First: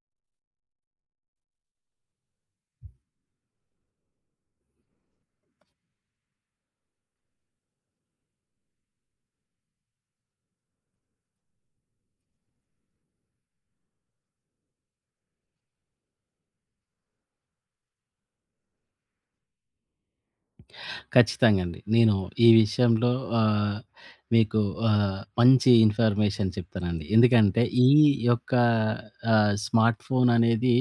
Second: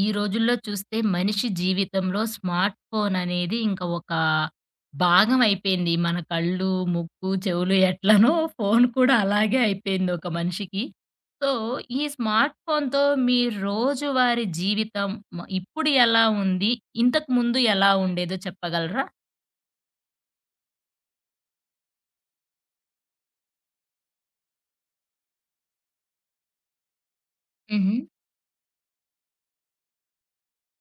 ఈ రోజుల్లో చూస్తే మనిషి జీవితంలో స్మార్ట్ ఫోన్ అనేది ఇంకా ఒక భాగం అయిపోయింది. మన కళ్ళు, ముక్కు, చెవులు ఎట్లనో ఫోన్ కూడా అలాగే అయిపోయింది ఒక మనిషికి. సో, ఈ స్మార్ట్ ఫోన్‌తో మీ రోజువారీ జీవితం ఇప్పుడు ఎలా ఉంది? ఇంతకు ముందు ఎలా ఉండేదో చెప్పగలరా? ఖచ్చితంగా అండి. నేను ఈ విషయంలో ఆహ్, మీకు మంచి ఇన్ఫర్మేషన్ చెప్తానండి. ఎందుకంటే ఈ హుహు. యొక్క స్మార్ట్ ఫోన్ అనేది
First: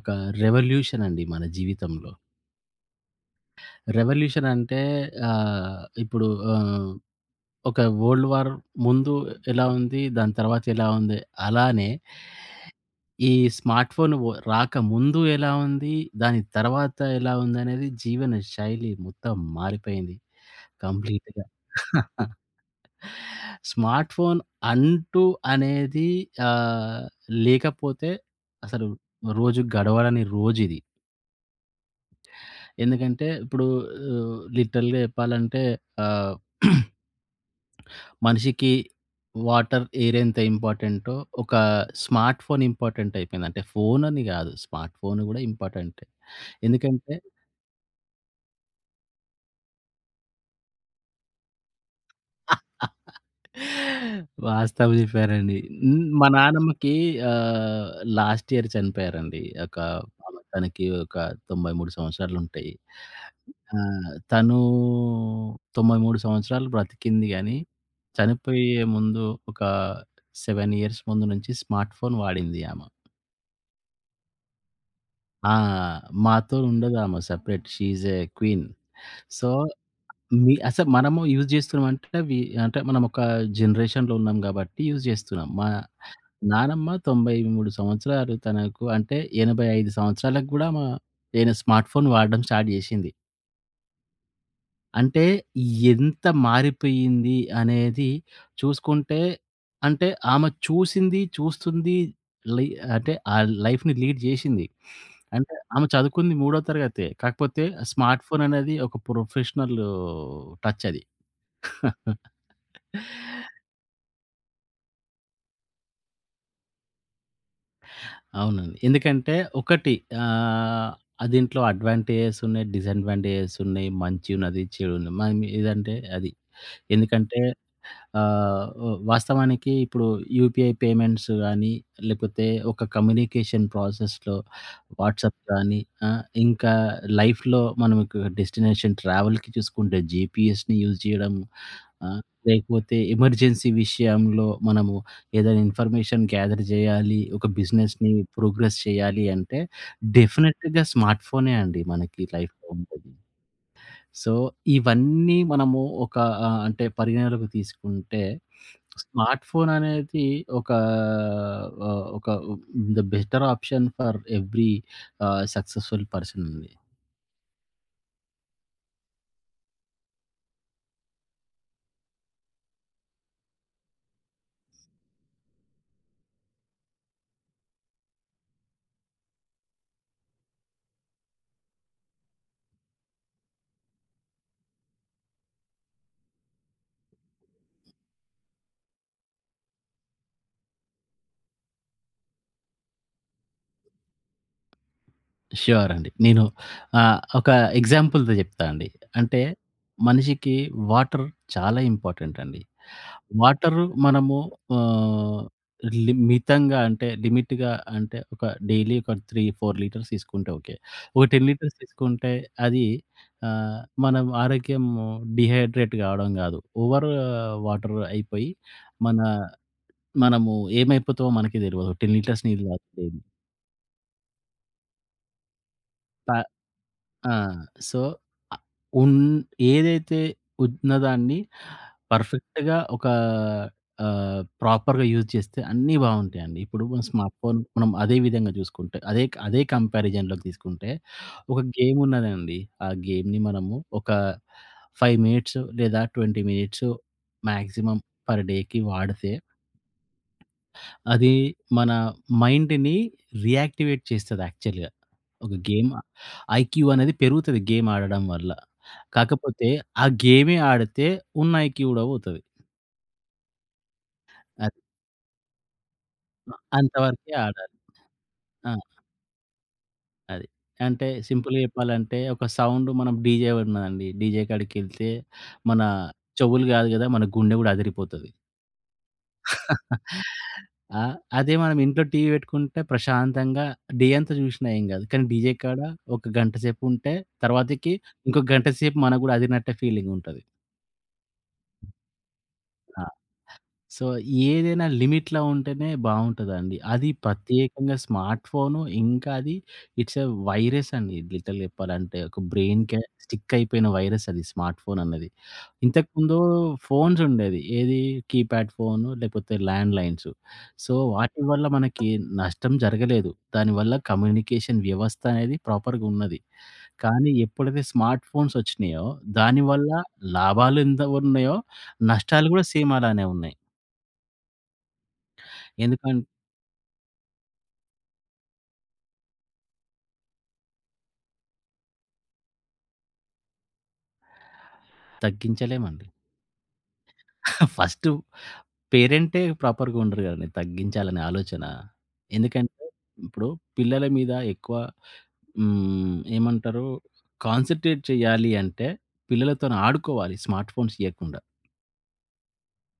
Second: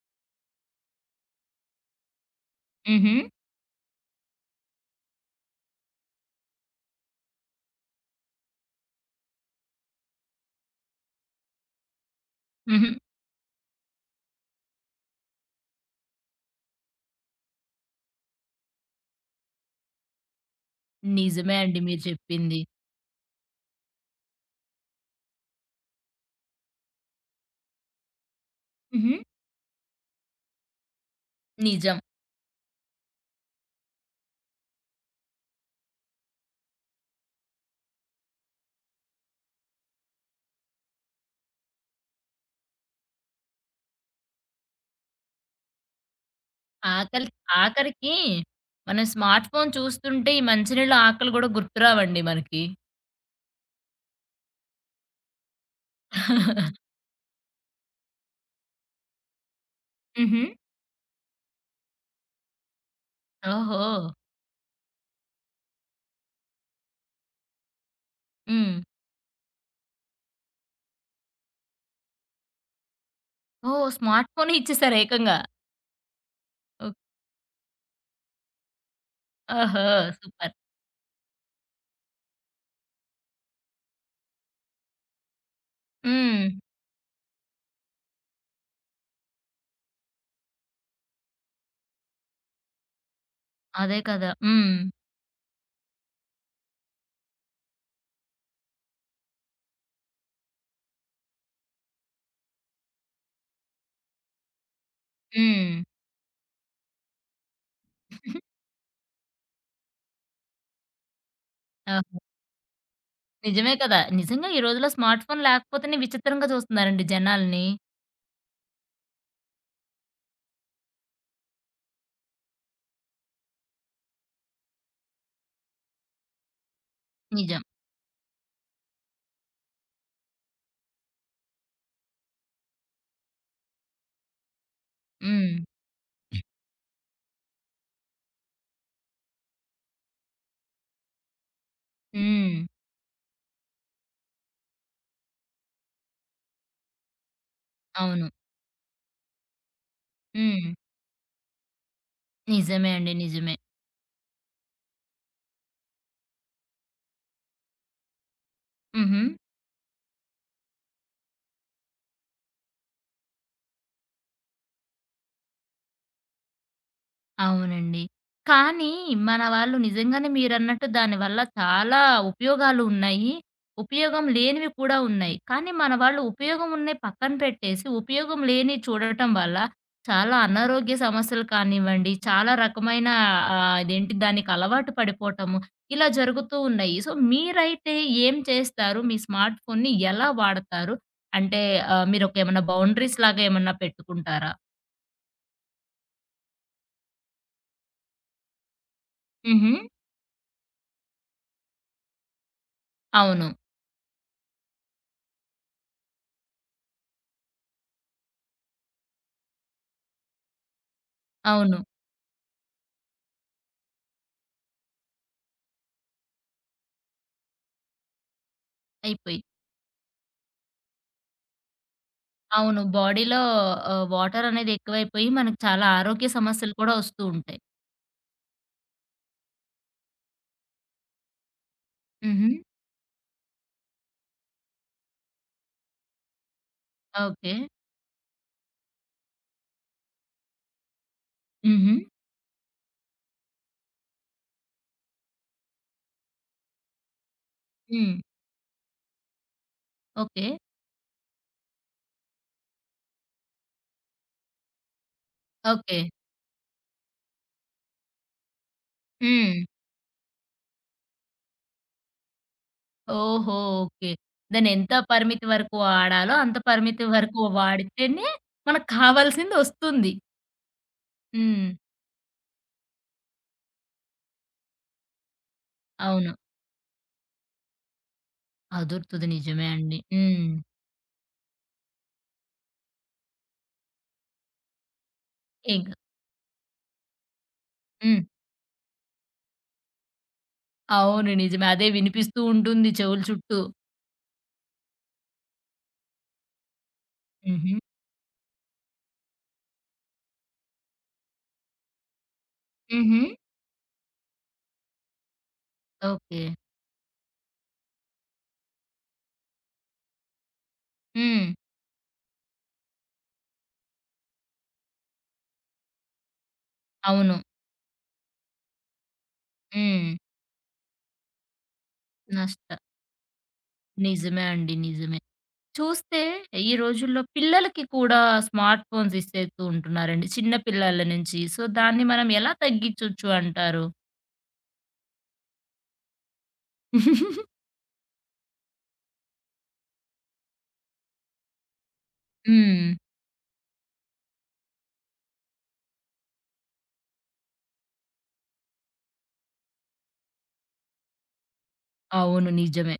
ఒక రెవల్యూషన్ అండి మన జీవితంలో. హుహు. రెవల్యూషన్ అంటే ఇప్పుడు ఆహ్, ఒక వరల్డ్ వార్ ముందు ఎలా ఉంది? దాని తర్వాత ఎలా ఉంది? అలానే హుహు. ఈ స్మార్ట్ ఫోన్ రాకముందు ఎలా ఉంది? దాని తర్వాత ఎలా ఉందనేది జీవన శైలి మొత్తం మారిపోయింది. కంప్లీట్‌గా. నిజమే అండి మీరు చెప్పింది. స్మార్ట్ ఫోన్ అంటూ అనేది ఆహ్, లేకపోతే అసలు హుహు. రోజు గడవడని రోజిది. నిజం. ఎందుకంటే ఇప్పుడు లిటరల్‌గా చెప్పాలంటే ఆహ్, మనిషికి వాటర్, ఎయిర్ ఎంత ఇంపార్టెంటో ఒక స్మార్ట్ ఫోన్ ఇంపార్టెంట్ అయిపోయింది. అంటే ఫోన్ అని కాదు స్మార్ట్ ఫోన్ కూడా ఇంపార్టెంటే. ఎందుకంటే ఆకలి ఆఖరికి మనం స్మార్ట్ ఫోన్ చూస్తుంటే ఈ మంచినీళ్ళ ఆకలి గూడా గుర్తురావండి మనకి. వాస్తవం జెప్పారండి. హ్మ్. మా నానమ్మకి ఆహ్, లాస్ట్ ఇయర్ చనిపోయారండి. ఒక ఆమె హుహు. తనకి ఒక 93 సంవత్సరాలుంటాయి. ఆ! ఓహో! తను 93 సంవత్సరాలు బ్రతికింది గానీ, హ్మ్. చనిపోయే ముందు ఒక 7 ఇయర్స్ ముందు నుంచి స్మార్ట్ ఫోన్ వాడింది ఆమ. ఓహ్! స్మార్ట్ ఫోనే ఇచ్చేసారు ఏకంగా. ఆ! మాతో ఓహ్! ఉండదామ separate. She is a queen. So ఓహో! సూపర్. మీ అసలు మనము యూజ్ చేస్తున్నాం అంటే అవి అంటే మనం ఒక జనరేషన్‌లో ఉన్నాం గాబట్టి యూజ్ చేస్తున్నాం. మా హ్మ్. నానమ్మ 93 సంవత్సరాలు తనకు అంటే 85 సంవత్సరాలకు గూడా నేను స్మార్ట్ ఫోన్ వాడడం స్టార్ట్ చేశింది. అదే కదా! హ్మ్. అంటే ఎంత మారిపోయింది అనేది చూసుకుంటే అంటే ఆమె చూసింది, చూస్తుంది లై అంటే ఆ లైఫ్‌ని లీడ్ చేశింది. అంటే హ్మ్. ఆమె చదువుకుంది మూడో తరగతే. కాకపోతే స్మార్ట్ ఫోన్ అనేది ఒక ప్రొఫెషనల్ టచ్ అది. ఓహో! నిజమే కదా! నిజంగా ఈ రోజుల్లో స్మార్ట్ ఫోన్ లేకపోతేనే విచిత్రంగా చూస్తున్నారండి జనాల్ని. అవునండి. ఎందుకంటే ఒకటి ఆహ్, ఆ దీంట్లో అడ్వాంటేజెస్ ఉన్నాయి, డిసడ్వాంటేజెస్ ఉన్నాయి. మంచి ఉన్నది, చెడు ఉన్నది. మనం ఏదంటే అది. ఎందుకంటే నిజం. వాస్తవానికి ఇప్పుడు యూపీఐ పేమెంట్స్ గానీ, లేకపోతే ఒక కమ్యూనికేషన్ ప్రాసెస్‌లో వాట్సాప్ హ్మ్. కానీ, ఆ! ఇంకా లైఫ్‌లో మనం ఒక డెస్టినేషన్ ట్రావెల్‌కి చూసుకుంటే జీపీఎస్‌ని యూజ్ చేయడం. ఆహ్, హ్మ్. లేకపోతే ఎమర్జెన్సీ విషయంలో మనము ఏదైనా ఇన్ఫర్మేషన్ గ్యాదర్ చేయాలి, ఒక బిజినెస్‌ని అవును. ప్రోగ్రెస్ చేయాలి అంటే హ్మ్. డెఫినిట్‌గా స్మార్ట్ ఫోనే అండి మనకి లైఫ్‌లో నిజమే అండి. ఉండేది. నిజమే. సో, ఇవన్నీ మనము ఒక అంటే పరిగణలోకి తీసుకుంటే, హుహు. స్మార్ట్ ఫోన్ అనేది ఒక ఒక the better option for every successful person అండి. అవునండి. కానీ మన వాళ్ళు నిజంగానే మీరన్నట్టు దానివల్ల చాలా ఉపయోగాలు ఉన్నాయి. ఉపయోగం లేనివి కూడా ఉన్నాయి. కానీ మన వాళ్ళు ఉపయోగం ఉన్నయి పక్కన పెట్టేసి, ఉపయోగం లేనివి చూడటం వల్ల చాలా అనారోగ్య సమస్యలు కానివ్వండి, చాలా రకమైన అదేంటి దానికి అలవాటు పడిపోవటము, ఇలా జరుగుతూ ఉన్నాయి. సో, మీరైతే ఏం చేస్తారు? మీ స్మార్ట్ ఫోన్‌ని ఎలా వాడతారు? అంటే మీరొక ఏమన్నా బౌండరీస్ లాగా ఏమన్నా పెట్టుకుంటారా? ష్యూర్ అండి. నేను ఒక ఎగ్జాంపుల్‌తో చెప్తా అండి. అంటే హుహు. మనిషికి వాటర్ చాలా ఇంపార్టెంట్ అండి. అవును. వాటరు మనము ఆహ్, మితంగా అంటే లిమిట్‌గా అంటే ఒక డైలీ ఒక 3, 4 లీటర్స్ తీసుకుంటే ఓకే. ఒక 10 లీటర్స్ అవును. తీసుకుంటే అది ఆహ్, మనం ఆరోగ్యం డీహైడ్రేట్ కావడం కాదు. ఓవర్ వాటర్ అయిపోయి మన అయిపోయి మనము ఏమైపోతామో మనకే తెలవదు. 10 లీటర్స్ నీళ్ళు అవును. తాగితే. బాడీలో వాటర్ అనేది ఎక్కువైపోయి మనకు చాలా ఆరోగ్య ప సమస్యలు కూడా వస్తూ ఆ! ఉంటాయి. సో, ఆహ్, ఉన్ ఏదైతే ఉన్నదాన్ని హుహు. పర్ఫెక్ట్‌గా ఒక ప్రాపర్‌గా యూజ్ చేస్తే అన్నీ బావుంటాయండి. ఇప్పుడు మన స్మార్ట్ ఓకే. ఫోన్ మనం అదే విధంగా చూసుకుంటే, అదే అదే కంపారిజన్‌లోకి తీసుకుంటే, ఒక హుహు. గేమ్ ఉన్నదండి. ఆ గేమ్‌ని మనము ఒక 5 మినిట్స్ లేదా 20 మినిట్స్ మాక్సిమం హ్మ్. పర్ డేకి వాడితే, ఓకే. అది మన మైండ్‌ని రీయాక్టివేట్ చేస్తది యాక్చువల్‌గా. ఒక గేమ్ ఓకే. ఐక్యూ అనేది పెరుగుతది గేమ్ ఆడడం వల్ల. హ్మ్. కాకపోతే ఆ గేమే ఆడితే ఉన్న ఐక్యూ గూడా పోతది. ఓహో! ఓకే. దాన్ని అది. ఎంత పరిమితి వరకు వాడాలో అంత పరిమితి అంతవరకే వరకు ఆడాలి. వాడితేనే ఆ! మనకు కావాల్సింది వస్తుంది. అది. అంటే సింపుల్‌గా హ్మ్. చెప్పాలంటే ఒక సౌండ్ మనం డీజే ఉన్నదండి. డీజే కాడికెళ్తే మన అవును. చెవులు గాదు గదా! మన గుండె గూడా అదిరిపోతది. అదురుతది. నిజమే అండి. హ్మ్. ఆ! అదే మనం ఇంట్లో టీవీ పెట్టుకుంటే ప్రశాంతంగా డే అంతా చూసినా ఏం గాదు. కానీ డీజే కాడ ఇంక ఒక గంట సేపు ఉంటే తర్వాతకి హ్మ్. ఇంకో గంట సేపు మనకు గూడా అదిరినట్టే ఫీలింగుంటది. అవును. నిజమే. అదే వినిపిస్తూ ఉంటుంది ఆ! చెవుల చుట్టూ. సో, ఏదైనా లిమిట్‌లో ఉంటేనే బావుంటదండి. అది హుహు. ప్రత్యేకంగా స్మార్ట్ ఫోను, ఇంకా అది ఇట్స్ ఎ వైరస్ అండి లిటరల్లీ చెప్పాలంటే. ఒక బ్రెయిన్‌కి హుహు. స్టిక్ అయిపోయిన వైరస్ అది స్మార్ట్ ఫోన్ అన్నది. ఇంతకుముందు ఓకే. ఫోన్స్ ఉండేది. ఏది కీప్యాడ్ ఫోను, లేకపోతే ల్యాండ్‌లైన్స్. సో, వాటి హ్మ్. వల్ల మనకి నష్టం జరగలేదు. దానివల్ల కమ్యూనికేషన్ వ్యవస్థ అనేది ప్రాపర్‌గా ఉన్నది. కానీ అవును. ఎప్పుడైతే స్మార్ట్ ఫోన్స్ వచ్చినాయో, దానివల్ల హ్మ్. లాభాలు ఎంత ఉన్నాయో, నష్టాలు కూడా నష్ట సేమ్ అలానే ఉన్నాయి. నిజమే అండి. నిజమే. చూస్తే ఎందుకన్ ఈ రోజుల్లో పిల్లలకి కూడా స్మార్ట్ ఫోన్స్ ఇచ్చేస్తూ ఉంటున్నారండి. చిన్న పిల్లల నుంచి. సో, దాన్ని మనం ఎలా తగ్గించొచ్చు అంటారు? తగ్గించలేమండి. ఫస్టు పేరెంటే ప్రాపర్‌గా ఉండరు గదండీ తగ్గించాలనే ఆలోచన. ఎందుకంటే, హ్మ్. ఇప్పుడు పిల్లల మీద ఎక్కువ ఏమంటారు కాన్సంట్రేట్ చేయాలి అంటే, పిల్లలతోని ఆడుకోవాలి స్మార్ట్ ఫోన్స్ ఇయ్యకుండా. అవును. నిజమే.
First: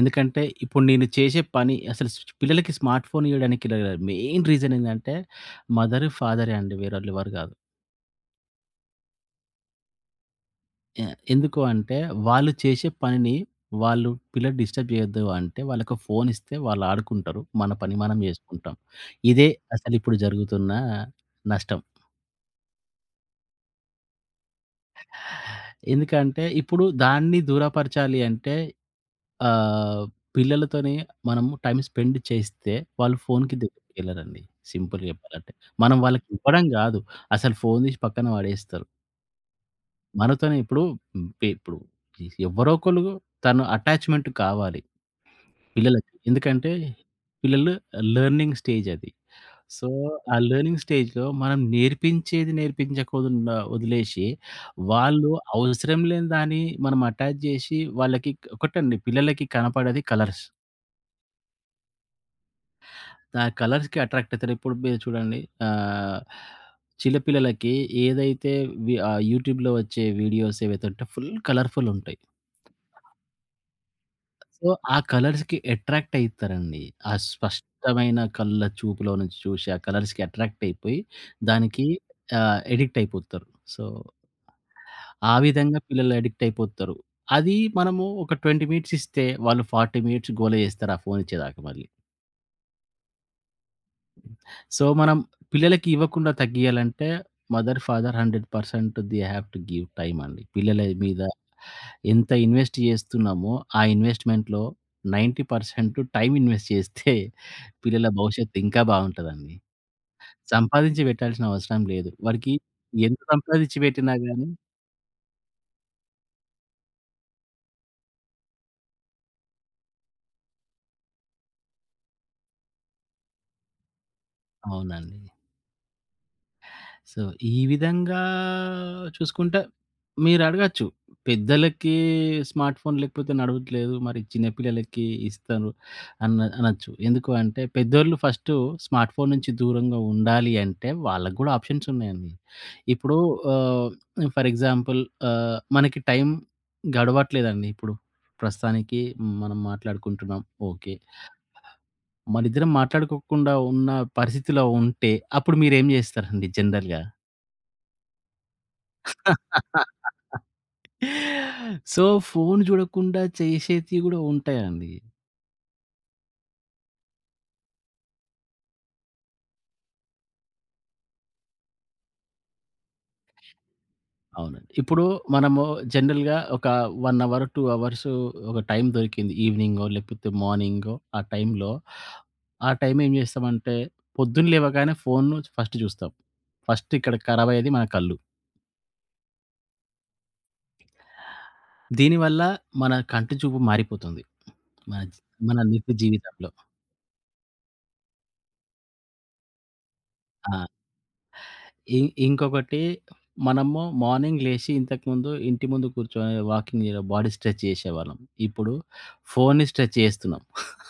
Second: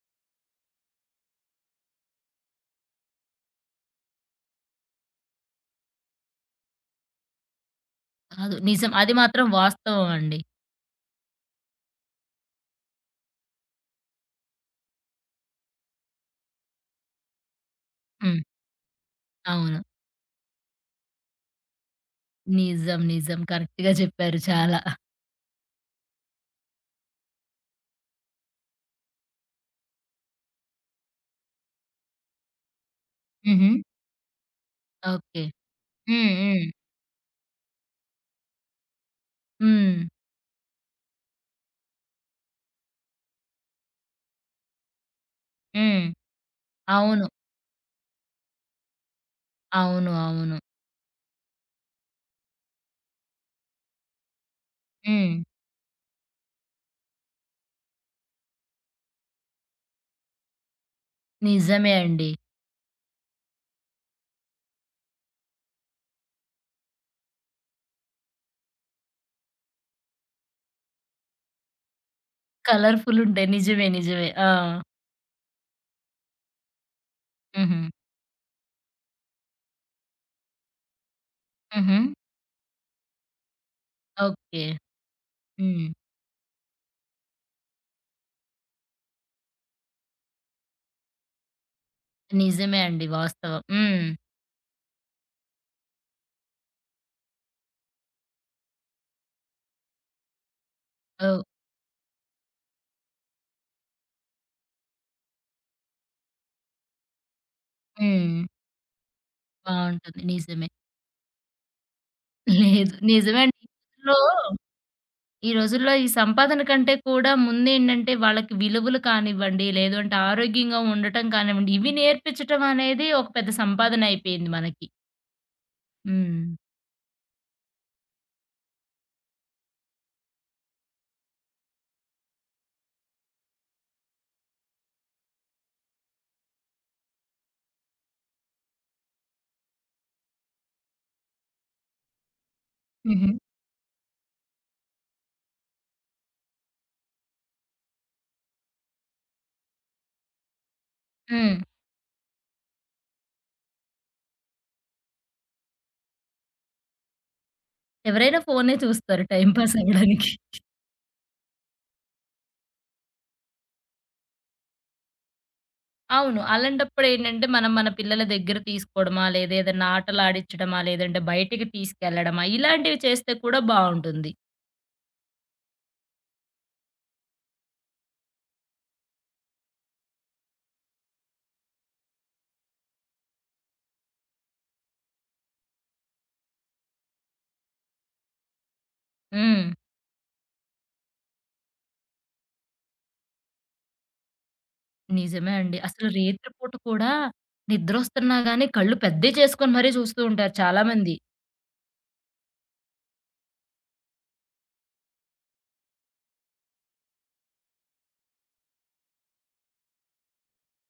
ఎందుకంటే, ఇప్పుడు నేను చేసే పని అసలు పిల్లలకి స్మార్ట్ ఫోన్ ఇయ్యడానికి మెయిన్ రీజన్ ఏందంటే, మదర్, ఫాదరే అండి. వేరోళ్ళెవరు గాదు. కాదు. నిజం. అది మాత్రం వాస్తవం అండి. యాహ్! ఎందుకు అంటే, వాళ్ళు చేసే పనిని వాళ్ళు పిల్లలు డిస్టర్బ్ చేయొద్దు అంటే, వాళ్ళకి ఫోన్ ఇస్తే వాళ్ళు ఆడుకుంటారు. మన పని మనం హ్మ్. చేసుకుంటాం. ఇదే అవును. అసలిప్పుడు జరుగుతున్న నష్టం. నిజం. నిజం. కరెక్ట్‌గా చెప్పారు చాలా. ఎందుకంటే, ఇప్పుడు దాన్ని దూరపరచాలి అంటే ఆహ్, పిల్లలతోని మనము టైమ్ స్పెండ్ చేస్తే వాళ్ళు ఫోన్‌కి హుహు. దగ్గరికెళ్లరండి. సింపుల్‌గా ఓకే. చెప్పాలంటే. మనం వాళ్ళకి హ్మ్. హ్మ్. ఇవ్వడం కాదు. అసలు ఫోన్ తీసి పక్కన పడేస్తారు. హ్మ్. మనతోనే ఇప్పుడు, హ్మ్, పే ఇప్పుడు ఎవరో ఒకళ్ళు తను అటాచ్‌మెంట్ కావాలి. హ్మ్. పిల్లలకి. ఎందుకంటే అవును. పిల్లలు లెర్నింగ్ స్టేజ్ అది. సో, అవును. ఆ అవును. లెర్నింగ్ స్టేజ్‌లో మనం నేర్పించేది నేర్పించకుండా వదిలేసి, వాళ్ళు హ్మ్. అవసరం లేని దాన్ని మనం అటాచ్ చేసి వాళ్ళకి ఒకటండి పిల్లలకి కనపడేది కలర్స్. నిజమే అండి. ఆ కలర్స్‌కి అట్రాక్ట్ అవుతారు. ఇప్పుడు మీరు చూడండి ఆహ్, చిన్న పిల్లలకి ఏదైతే యూట్యూబ్‌లో వచ్చే వీడియోస్ ఏవైతే ఉంటాయో ఫుల్ కలర్‌ఫుల్ ఉంటాయి. కలర్‌ఫుల్ ఉంటాయి. నిజమే. నిజమే. ఆ! సో, ఆ కలర్స్‌కి అట్రాక్ట్ అయితారండి. ఆ హుహు. స్పష్టమైన కళ్ళ చూపులో నుంచి చూసి, ఆ కలర్స్‌కి అట్రాక్ట్ అయిపోయి, దానికి హుహు. అడిక్ట్ అయిపోతారు. So, okay. ఆ విధంగా హ్మ్. పిల్లలు అడిక్ట్ అయిపోతారు. అది మనము ఒక 20 మినిట్స్ ఇస్తే, వాళ్ళు 40 మినిట్స్ గోల చేస్తారు. ఆ ఫోన్ ఇచ్చేదాకా మళ్ళీ. నిజమే అండి వాస్తవం. హ్మ్. సో, మనం పిల్లలకి ఇవ్వకుండా తగ్గియాలంటే, mother, father 100% they have to give time అండి. పిల్లల మీద ఓహ్! ఎంత ఇన్వెస్ట్ చేస్తున్నామో, ఆ ఇన్వెస్ట్‌మెంట్‌లో 90% టైమ్ ఇన్వెస్ట్ చేస్తే పిల్లల హ్మ్. భవిష్యత్తు ఇంకా బావుంటదండి. బావుంటుంది. నిజమే. సంపాదించి పెట్టాల్సిన అవసరం లేదు. వాడికి లేదు. ఎంత నిజమే అండి. సంపాదించి ఈ పెట్టినా రోజుల్లో గాని ఈ సంపాదన కంటే కూడా ముందేంటంటే వాళ్ళకి విలువలు కానివ్వండి, లేదు అంటే ఆరోగ్యంగా ఉండటం కానివ్వండి, ఇవి నేర్పించటం అనేది ఒక పెద్ద సంపాదన అయిపోయింది మనకి. అవునండి. హ్మ్. సో, ఈ విధంగా చూసుకుంటే మీరడగచ్చు. పెద్దలకి స్మార్ట్ ఫోన్ లేకపోతే నడవట్లేదు. మరి చిన్న పిల్లలకి ఇస్తారు అనొచ్చు. ఎందుకు అంటే పెద్దోళ్ళు ఫస్టు స్మార్ట్ ఫోన్ నుంచి దూరంగా ఉండాలి అంటే వాళ్ళకి గూడా ఆప్షన్స్ ఉన్నాయండి. ఇప్పుడు హుహు. ఆహ్, ఫర్ ఎగ్జాంపుల్ మనకి టైం గడవట్లేదండి ఇప్పుడు. ప్రస్తుతానికి మనం మాట్లాడుకుంటున్నాం. ఓకే. హ్మ్. మనిద్దరం మాట్లాడుకోకుండా ఉన్న పరిస్థితిలో ఉంటే అప్పుడు మీరేం జేస్తారండి జనరల్‌గా? ఎవరైనా ఫోనే చూస్తారు టైమ్ పాస్ అవ్వడానికి. సో, ఫోను జూడకుండా చేసేటియి గూడా ఉంటాయండి. అవును. అలాంటప్పుడేంటంటే, మనం మన పిల్లల దగ్గర తీసుకోవడమా, లేదా ఏదైనా ఆటలాడించడమా, లేదంటే బయటికి తీసుకెళ్ళడమా, ఇలాంటివి చేస్తే కూడా బావుంటుంది. అవునండి. ఇప్పుడు మనము జనరల్‌గా ఒక 1 అవర్, 2 అవర్స్ ఒక టైం దొరికింది. ఈవినింగో, లేకపోతే మార్నింగో ఆ టైంలో, ఆ టైం ఏం జేస్తామంటే, పొద్దున్న లేవగానే ఫోను ఫస్ట్ జూస్తాం. ఫస్ట్ ఇక్కడ ఖరాబయ్యేది మన కళ్ళు. హ్మ్. దీనివల్ల మన కంటి చూపు మారిపోతుంది. మన జీ నిజమే మన అండి. నిత్య అసలు రేత్రి జీవితంలో. పూట కూడా నిద్రొస్తున్నా గానీ, కళ్ళు పెద్దయి చేసుకొని మరీ చూస్తూ ఉంటారు ఆ! చాలామంది. ఇ ఇంకొకటి మనము మార్నింగ్ లేసి ఇంతకుముందు ఇంటి ముందు కూర్చొని వాకింగ్ జేయడం, బాడీ స్ట్రెచ్ చేసేవాళ్ళం. ఇప్పుడు ఫోన్‌ని స్ట్రెచ్ చేస్తున్నాం.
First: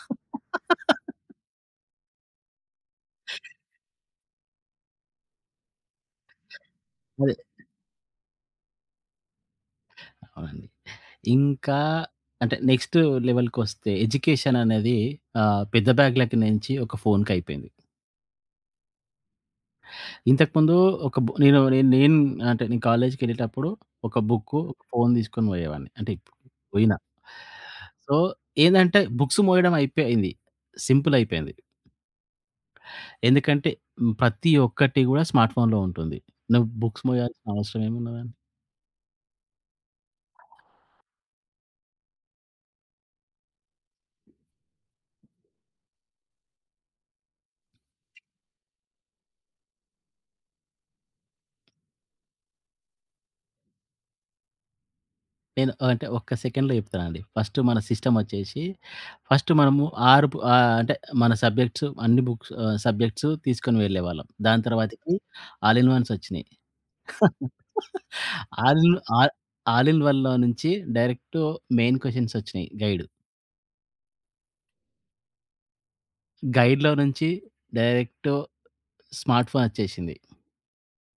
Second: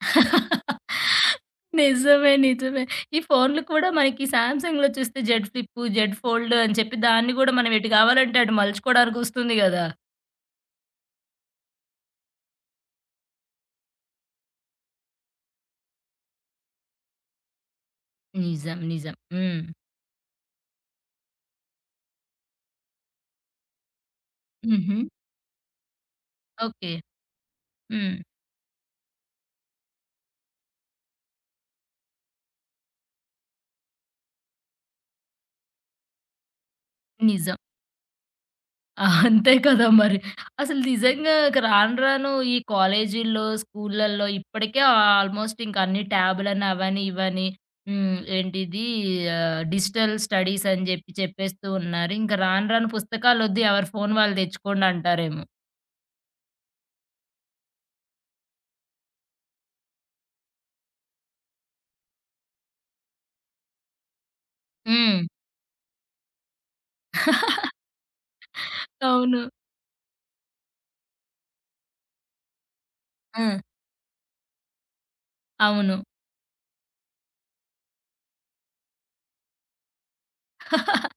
నిజమే. నిజమే. ఈ ఫోన్‌లు కూడా మనకి సామ్‌సంగ్‌లో చూస్తే జెడ్ ఫ్లిప్, జెడ్ ఫోల్డ్ అని చెప్పి దాన్ని అదే. గూడా మనం ఎటు గావాలంటే అటు మలుచుకోవడానికొస్తుంది గదా! అవునండి. ఇంకా అంటే నెక్స్ట్ లెవెల్‌కొస్తే ఎడ్యుకేషన్ అనేది పెద్ద బ్యాగ్‌లకి నుంచి ఒక ఫోన్‌కయిపోయింది. నిజం. నిజం. హ్మ్. ఇంతకుముందు ఒక బు నేను నేను నేను అంటే నేను కాలేజ్‌కెళ్ళేటప్పుడు ఒక బుక్కు, ఒక హుహు. ఫోన్ తీసుకొని పోయేవాడిని. అంటే ఇప్పుడు ఓకే. పోయినా. సో, హ్మ్. ఏందంటే బుక్స్ మోయడం అయిపోయింది. సింపుల్ అయిపోయింది. ఎందుకంటే ప్రతి ఒక్కటి గూడా స్మార్ట్ ఫోన్‌లో ఉంటుంది. నువ్వు బుక్స్ మోయాల్సిన నిజం. అవసరం ఏమున్నదండి? ఆ, అంతే కదా మరి. అసలు నిజంగా ఇక రాను రాను ఈ కాలేజీల్లో, స్కూళ్ళల్లో ఇప్పటికే ఆల్మోస్ట్ ఇంక అన్ని ట్యాబులని అవని, ఇవని హ్మ్. ఏంటిది డిజిటల్ స్టడీస్ అని జెప్పి చెప్పేస్తూ ఉన్నారు. ఇంక రాను రాను పుస్తకాలొద్దు ఎవరి ఫోన్ వాళ్ళు తెచ్చుకోండి అంటారేమో. నేను ఆ, అంటే ఒక్క సెకండ్‌లో చెప్తానండి. ఫస్ట్ మన సిస్టమ్ వచ్చేసి ఫస్ట్ మనము అంటే మన సబ్జెక్ట్స్ అన్ని సబ్జెక్ట్స్ తీసుకొని వెళ్ళేవాళ్ళం. దాని తర్వాతకి హ్మ్. ఆల్ ఇన్ వన్స్ వచ్చినాయి. ఆల్ ఇన్ ఆల్ అవును. ఆల్ ఇన్ వన్‌లో నుంచి డైరెక్ట్ మెయిన్ క్వెషన్స్ వచ్చినాయి గైడ్. ఆ! అవును. గైడ్‌లో నుంచి డైరెక్ట్ స్మార్ట్ ఫోన్ వచ్చేసింది.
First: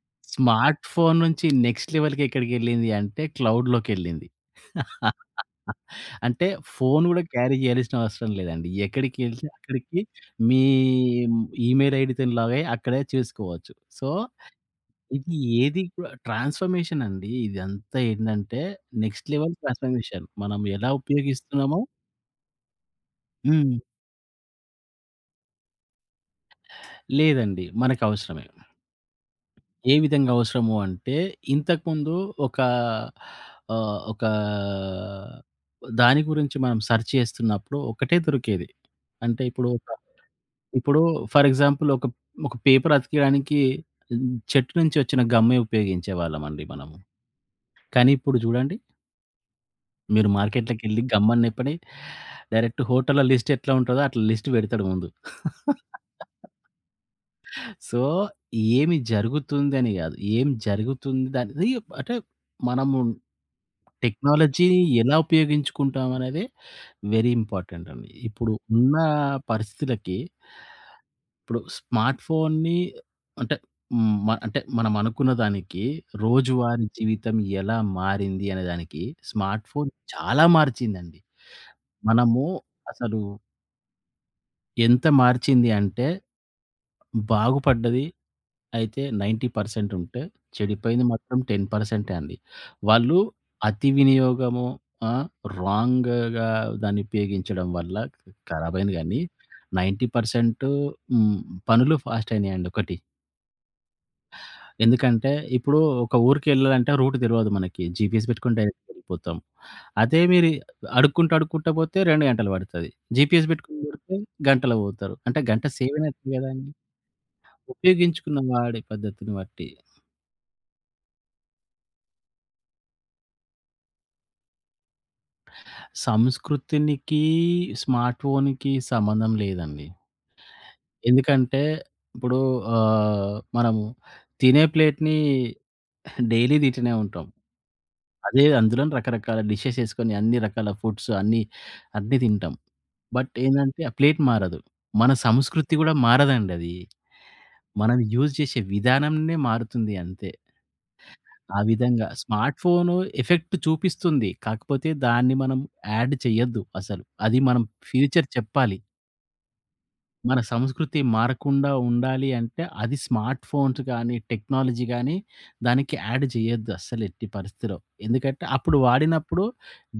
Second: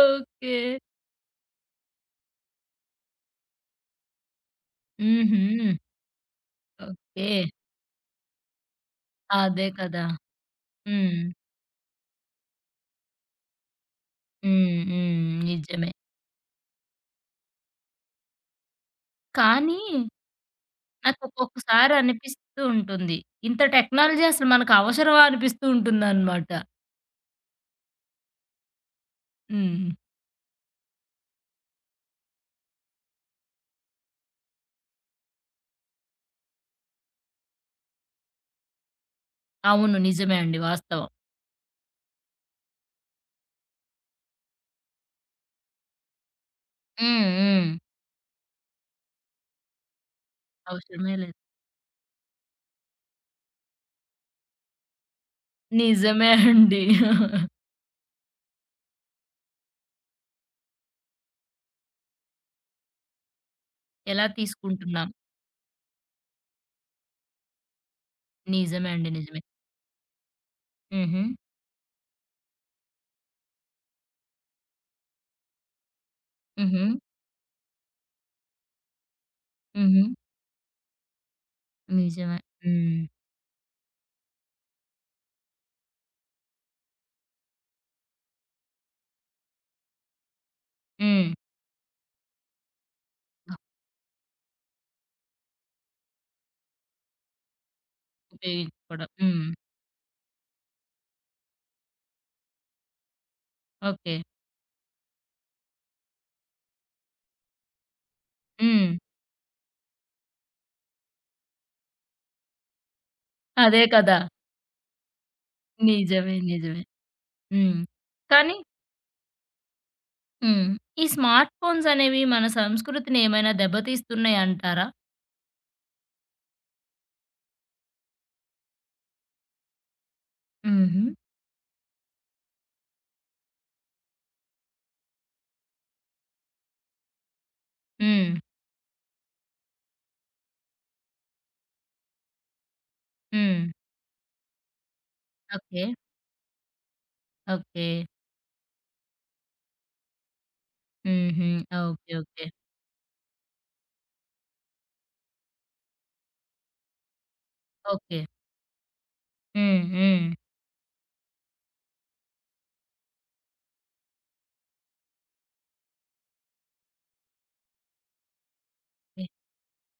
ఓకే. స్మార్ట్ ఫోన్ నుంచి నెక్స్ట్ లెవెల్‌కి ఎక్కడికెళ్ళింది అంటే క్లౌడ్‌లోకెళ్ళింది. హుహు. అంటే ఫోన్ గూడా ఓకే. క్యారీ చేయాల్సిన అవసరం లేదండి. ఎక్కడికెళ్తే అదే అక్కడికి కదా! మీ హ్మ్. ఈమెయిల్ ఐడీతోని లాగై అక్కడే చూసుకోవచ్చు. సో, హ్మ్. హ్మ్. ఇది ఏది నిజమే. కూడా ట్రాన్స్‌ఫర్మేషన్ అండి. ఇదంతా ఏంటంటే నెక్స్ట్ లెవెల్ కానీ ట్రాన్స్‌ఫర్మేషన్. మనం ఎలా ఉపయోగిస్తున్నామో నాకొక్కొక్కసారి అనిపిస్తూ ఉంటుంది. ఇంత హ్మ్. టెక్నాలజీ అసలు మనకు అవసరమా అనిపిస్తూ ఉంటుందనమాట. లేదండి. మనకు అవసరమే. హ్మ్. ఏ విధంగా అవసరము అంటే, ఇంతకుముందు ఒక ఒక దాని గురించి మనం సెర్చ్ చేస్తున్నప్పుడు ఒకటే దొరికేది. అంటే ఇప్పుడు ఒక అవును. నిజమే అండి. ఇప్పుడు వాస్తవం. ఫర్ ఎగ్జాంపుల్ ఒక ఒక పేపర్ అతికియడానికి చెట్టు నుంచి వచ్చిన గమ్మే ఉపయోగించేవాళ్ళమండి మనము. హ్మ్. హ్మ్. కానీ ఇప్పుడు చూడండి మీరు మార్కెట్‌లోకెళ్ళి అవసరమే గమ్ లేదు. అని చెప్పని డైరెక్ట్ హోటల్ల లిస్ట్ ఎట్లా ఉంటదో అట్లా లిస్ట్ పెడతాడు ముందు. నిజమే అండి. సో, ఏమి జరుగుతుందని కాదు. ఏం జరుగుతుంది అనేది అంటే మనము ఎలా టెక్నాలజీ తీసుకుంటున్నాం. ఎలా ఉపయోగించుకుంటాం అనేది వెరీ ఇంపార్టెంట్ అండి. ఇప్పుడు నిజమే ఉన్న అండి. నిజమే. పరిస్థితులకి, హుహు. ఇప్పుడు స్మార్ట్ ఫోన్‌ని అంటే హ్మ్, మ అంటే మనం అనుకున్న దానికి హుహు. రోజువారీ జీవితం ఎలా మారింది అనే దానికి స్మార్ట్ ఫోన్ హుహు. చాలా మార్చిందండి. నిజమే. మనము హ్మ్. అసలు ఎంత మార్చింది అంటే బాగుపడ్డది అయితే 90% ఉంటే, చెడిపోయింది హ్మ్. మాత్రం 10% అండి. వాళ్ళు అతి వినియోగము ఆహ్, రాంగ్‌గా దాన్ని ఉపయోగించడం వల్ల ఖరాబయింది ఉపయోగించుకోవడం. గానీ, హ్మ్. 90% హ్మ్. పనులు ఫాస్ట్ అయినాయండి ఒకటి. ఓకే. ఎందుకంటే, ఇప్పుడు ఒక ఊరికెళ్ళాలంటే రూట్ తెలవదు మనకి. జీపీఎస్ పెట్టుకొని డైరెక్ట్‌గా హ్మ్. వెళ్ళిపోతాం. అదే మీరు అడుక్కుంటా పోతే 2 గంటలు పడతది. జీపీఎస్ పెట్టుకొని అదే పెడితే కదా! గంటలో పోతారు. అంటే గంట సేవ్ అయినట్టే నిజమే. గదండీ! నిజమే. హ్మ్. ఉపయోగించుకున్న కానీ వాడి పద్ధతిని బట్టి. హ్మ్. ఈ స్మార్ట్ ఫోన్స్ అనేవి మన సంస్కృతిని ఏమైనా దెబ్బతీస్తున్నాయంటారా? సంస్కృతినికి, స్మార్ట్ ఫోన్‌కి సంబంధం లేదండి. హుహు. ఎందుకంటే ఇప్పుడు మనము తినే ప్లేట్‌ని డైలీ తింటూనే ఉంటాం. హ్మ్. అదే అందులోని రకరకాల డిషెస్ ఏసుకొని అన్ని రకాల ఫుడ్స్ అన్నీ, అన్నీ తింటాం. బట్ హ్మ్. ఏందంటే ఆ ప్లేట్ మారదు. మన సంస్కృతి ఓకే. గూడా మారదండి అది. ఓకే. మనం యూజ్ చేసే విధానంనే మారుతుంది అంతే. హుహు. ఆ విధంగా okay. Okay. Smart phone effect చూపిస్తుంది. కాకపోతే దాన్ని మనం యాడ్ చేయొద్దు అసలు. అది మనం ఓకే. ఫ్యూచర్ చెప్పాలి. హ్మ్. హ్మ్. మన సంస్కృతి మారకుండా ఉండాలి అంటే అది స్మార్ట్ ఫోన్స్ కానీ, టెక్నాలజీ గానీ దానికి యాడ్ చేయొద్దు అస్సలు ఎట్టి పరిస్థితిలో. ఎందుకంటే అప్పుడు వాడినప్పుడు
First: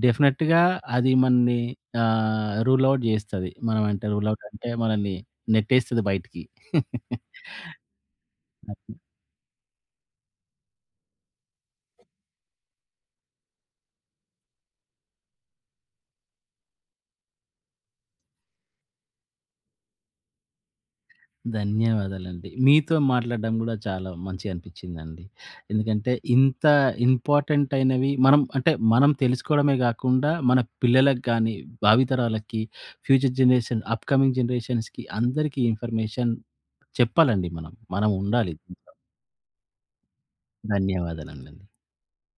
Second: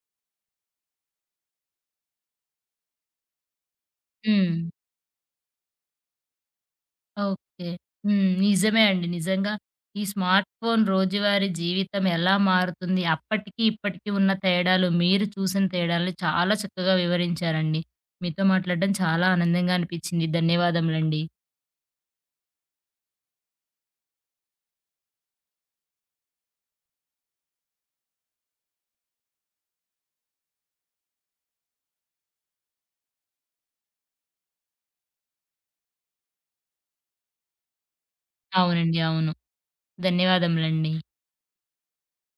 డెఫినెట్‌గా అది మనని రూల్ ఔట్ చేస్తది. మనం అంటే రూల్ ఔట్ హ్మ్. అంటే మనల్ని నెట్టేస్తది బయటికి. ఓకే. హ్మ్. నిజమే అండి. నిజంగా ఈ స్మార్ట్ ఫోన్ రోజువారీ జీవితం ఎలా మారుతుంది? అప్పటికి, ఇప్పటికి ఉన్న తేడాలు, మీరు చూసిన తేడాలు చాలా చక్కగా వివరించారండి. మీతో మాట్లాడడం చాలా ఆనందంగా అనిపించింది. ధన్యవాదములండి. ధన్యవాదాలండి. మీతో మాట్లాడడం గూడా చాలా మంచిగా అనిపిచ్చిందండి. ఎందుకంటే ఇంత ఇంపార్టెంట్ అయినవి మనం అంటే మనం తెలుసుకోవడమే గాకుండా, మన పిల్లలకు గానీ, భావితరాలకి, ఫ్యూచర్ జనరేషన్, అప్‌కమింగ్ జనరేషన్స్‌కి అందరికీ ఇన్ఫర్మేషన్ చెప్పాలండి మనం. మనం ఉండాలి. అవునండి. అవును. ధన్యవాదములండి. ధన్యవాదాలండి.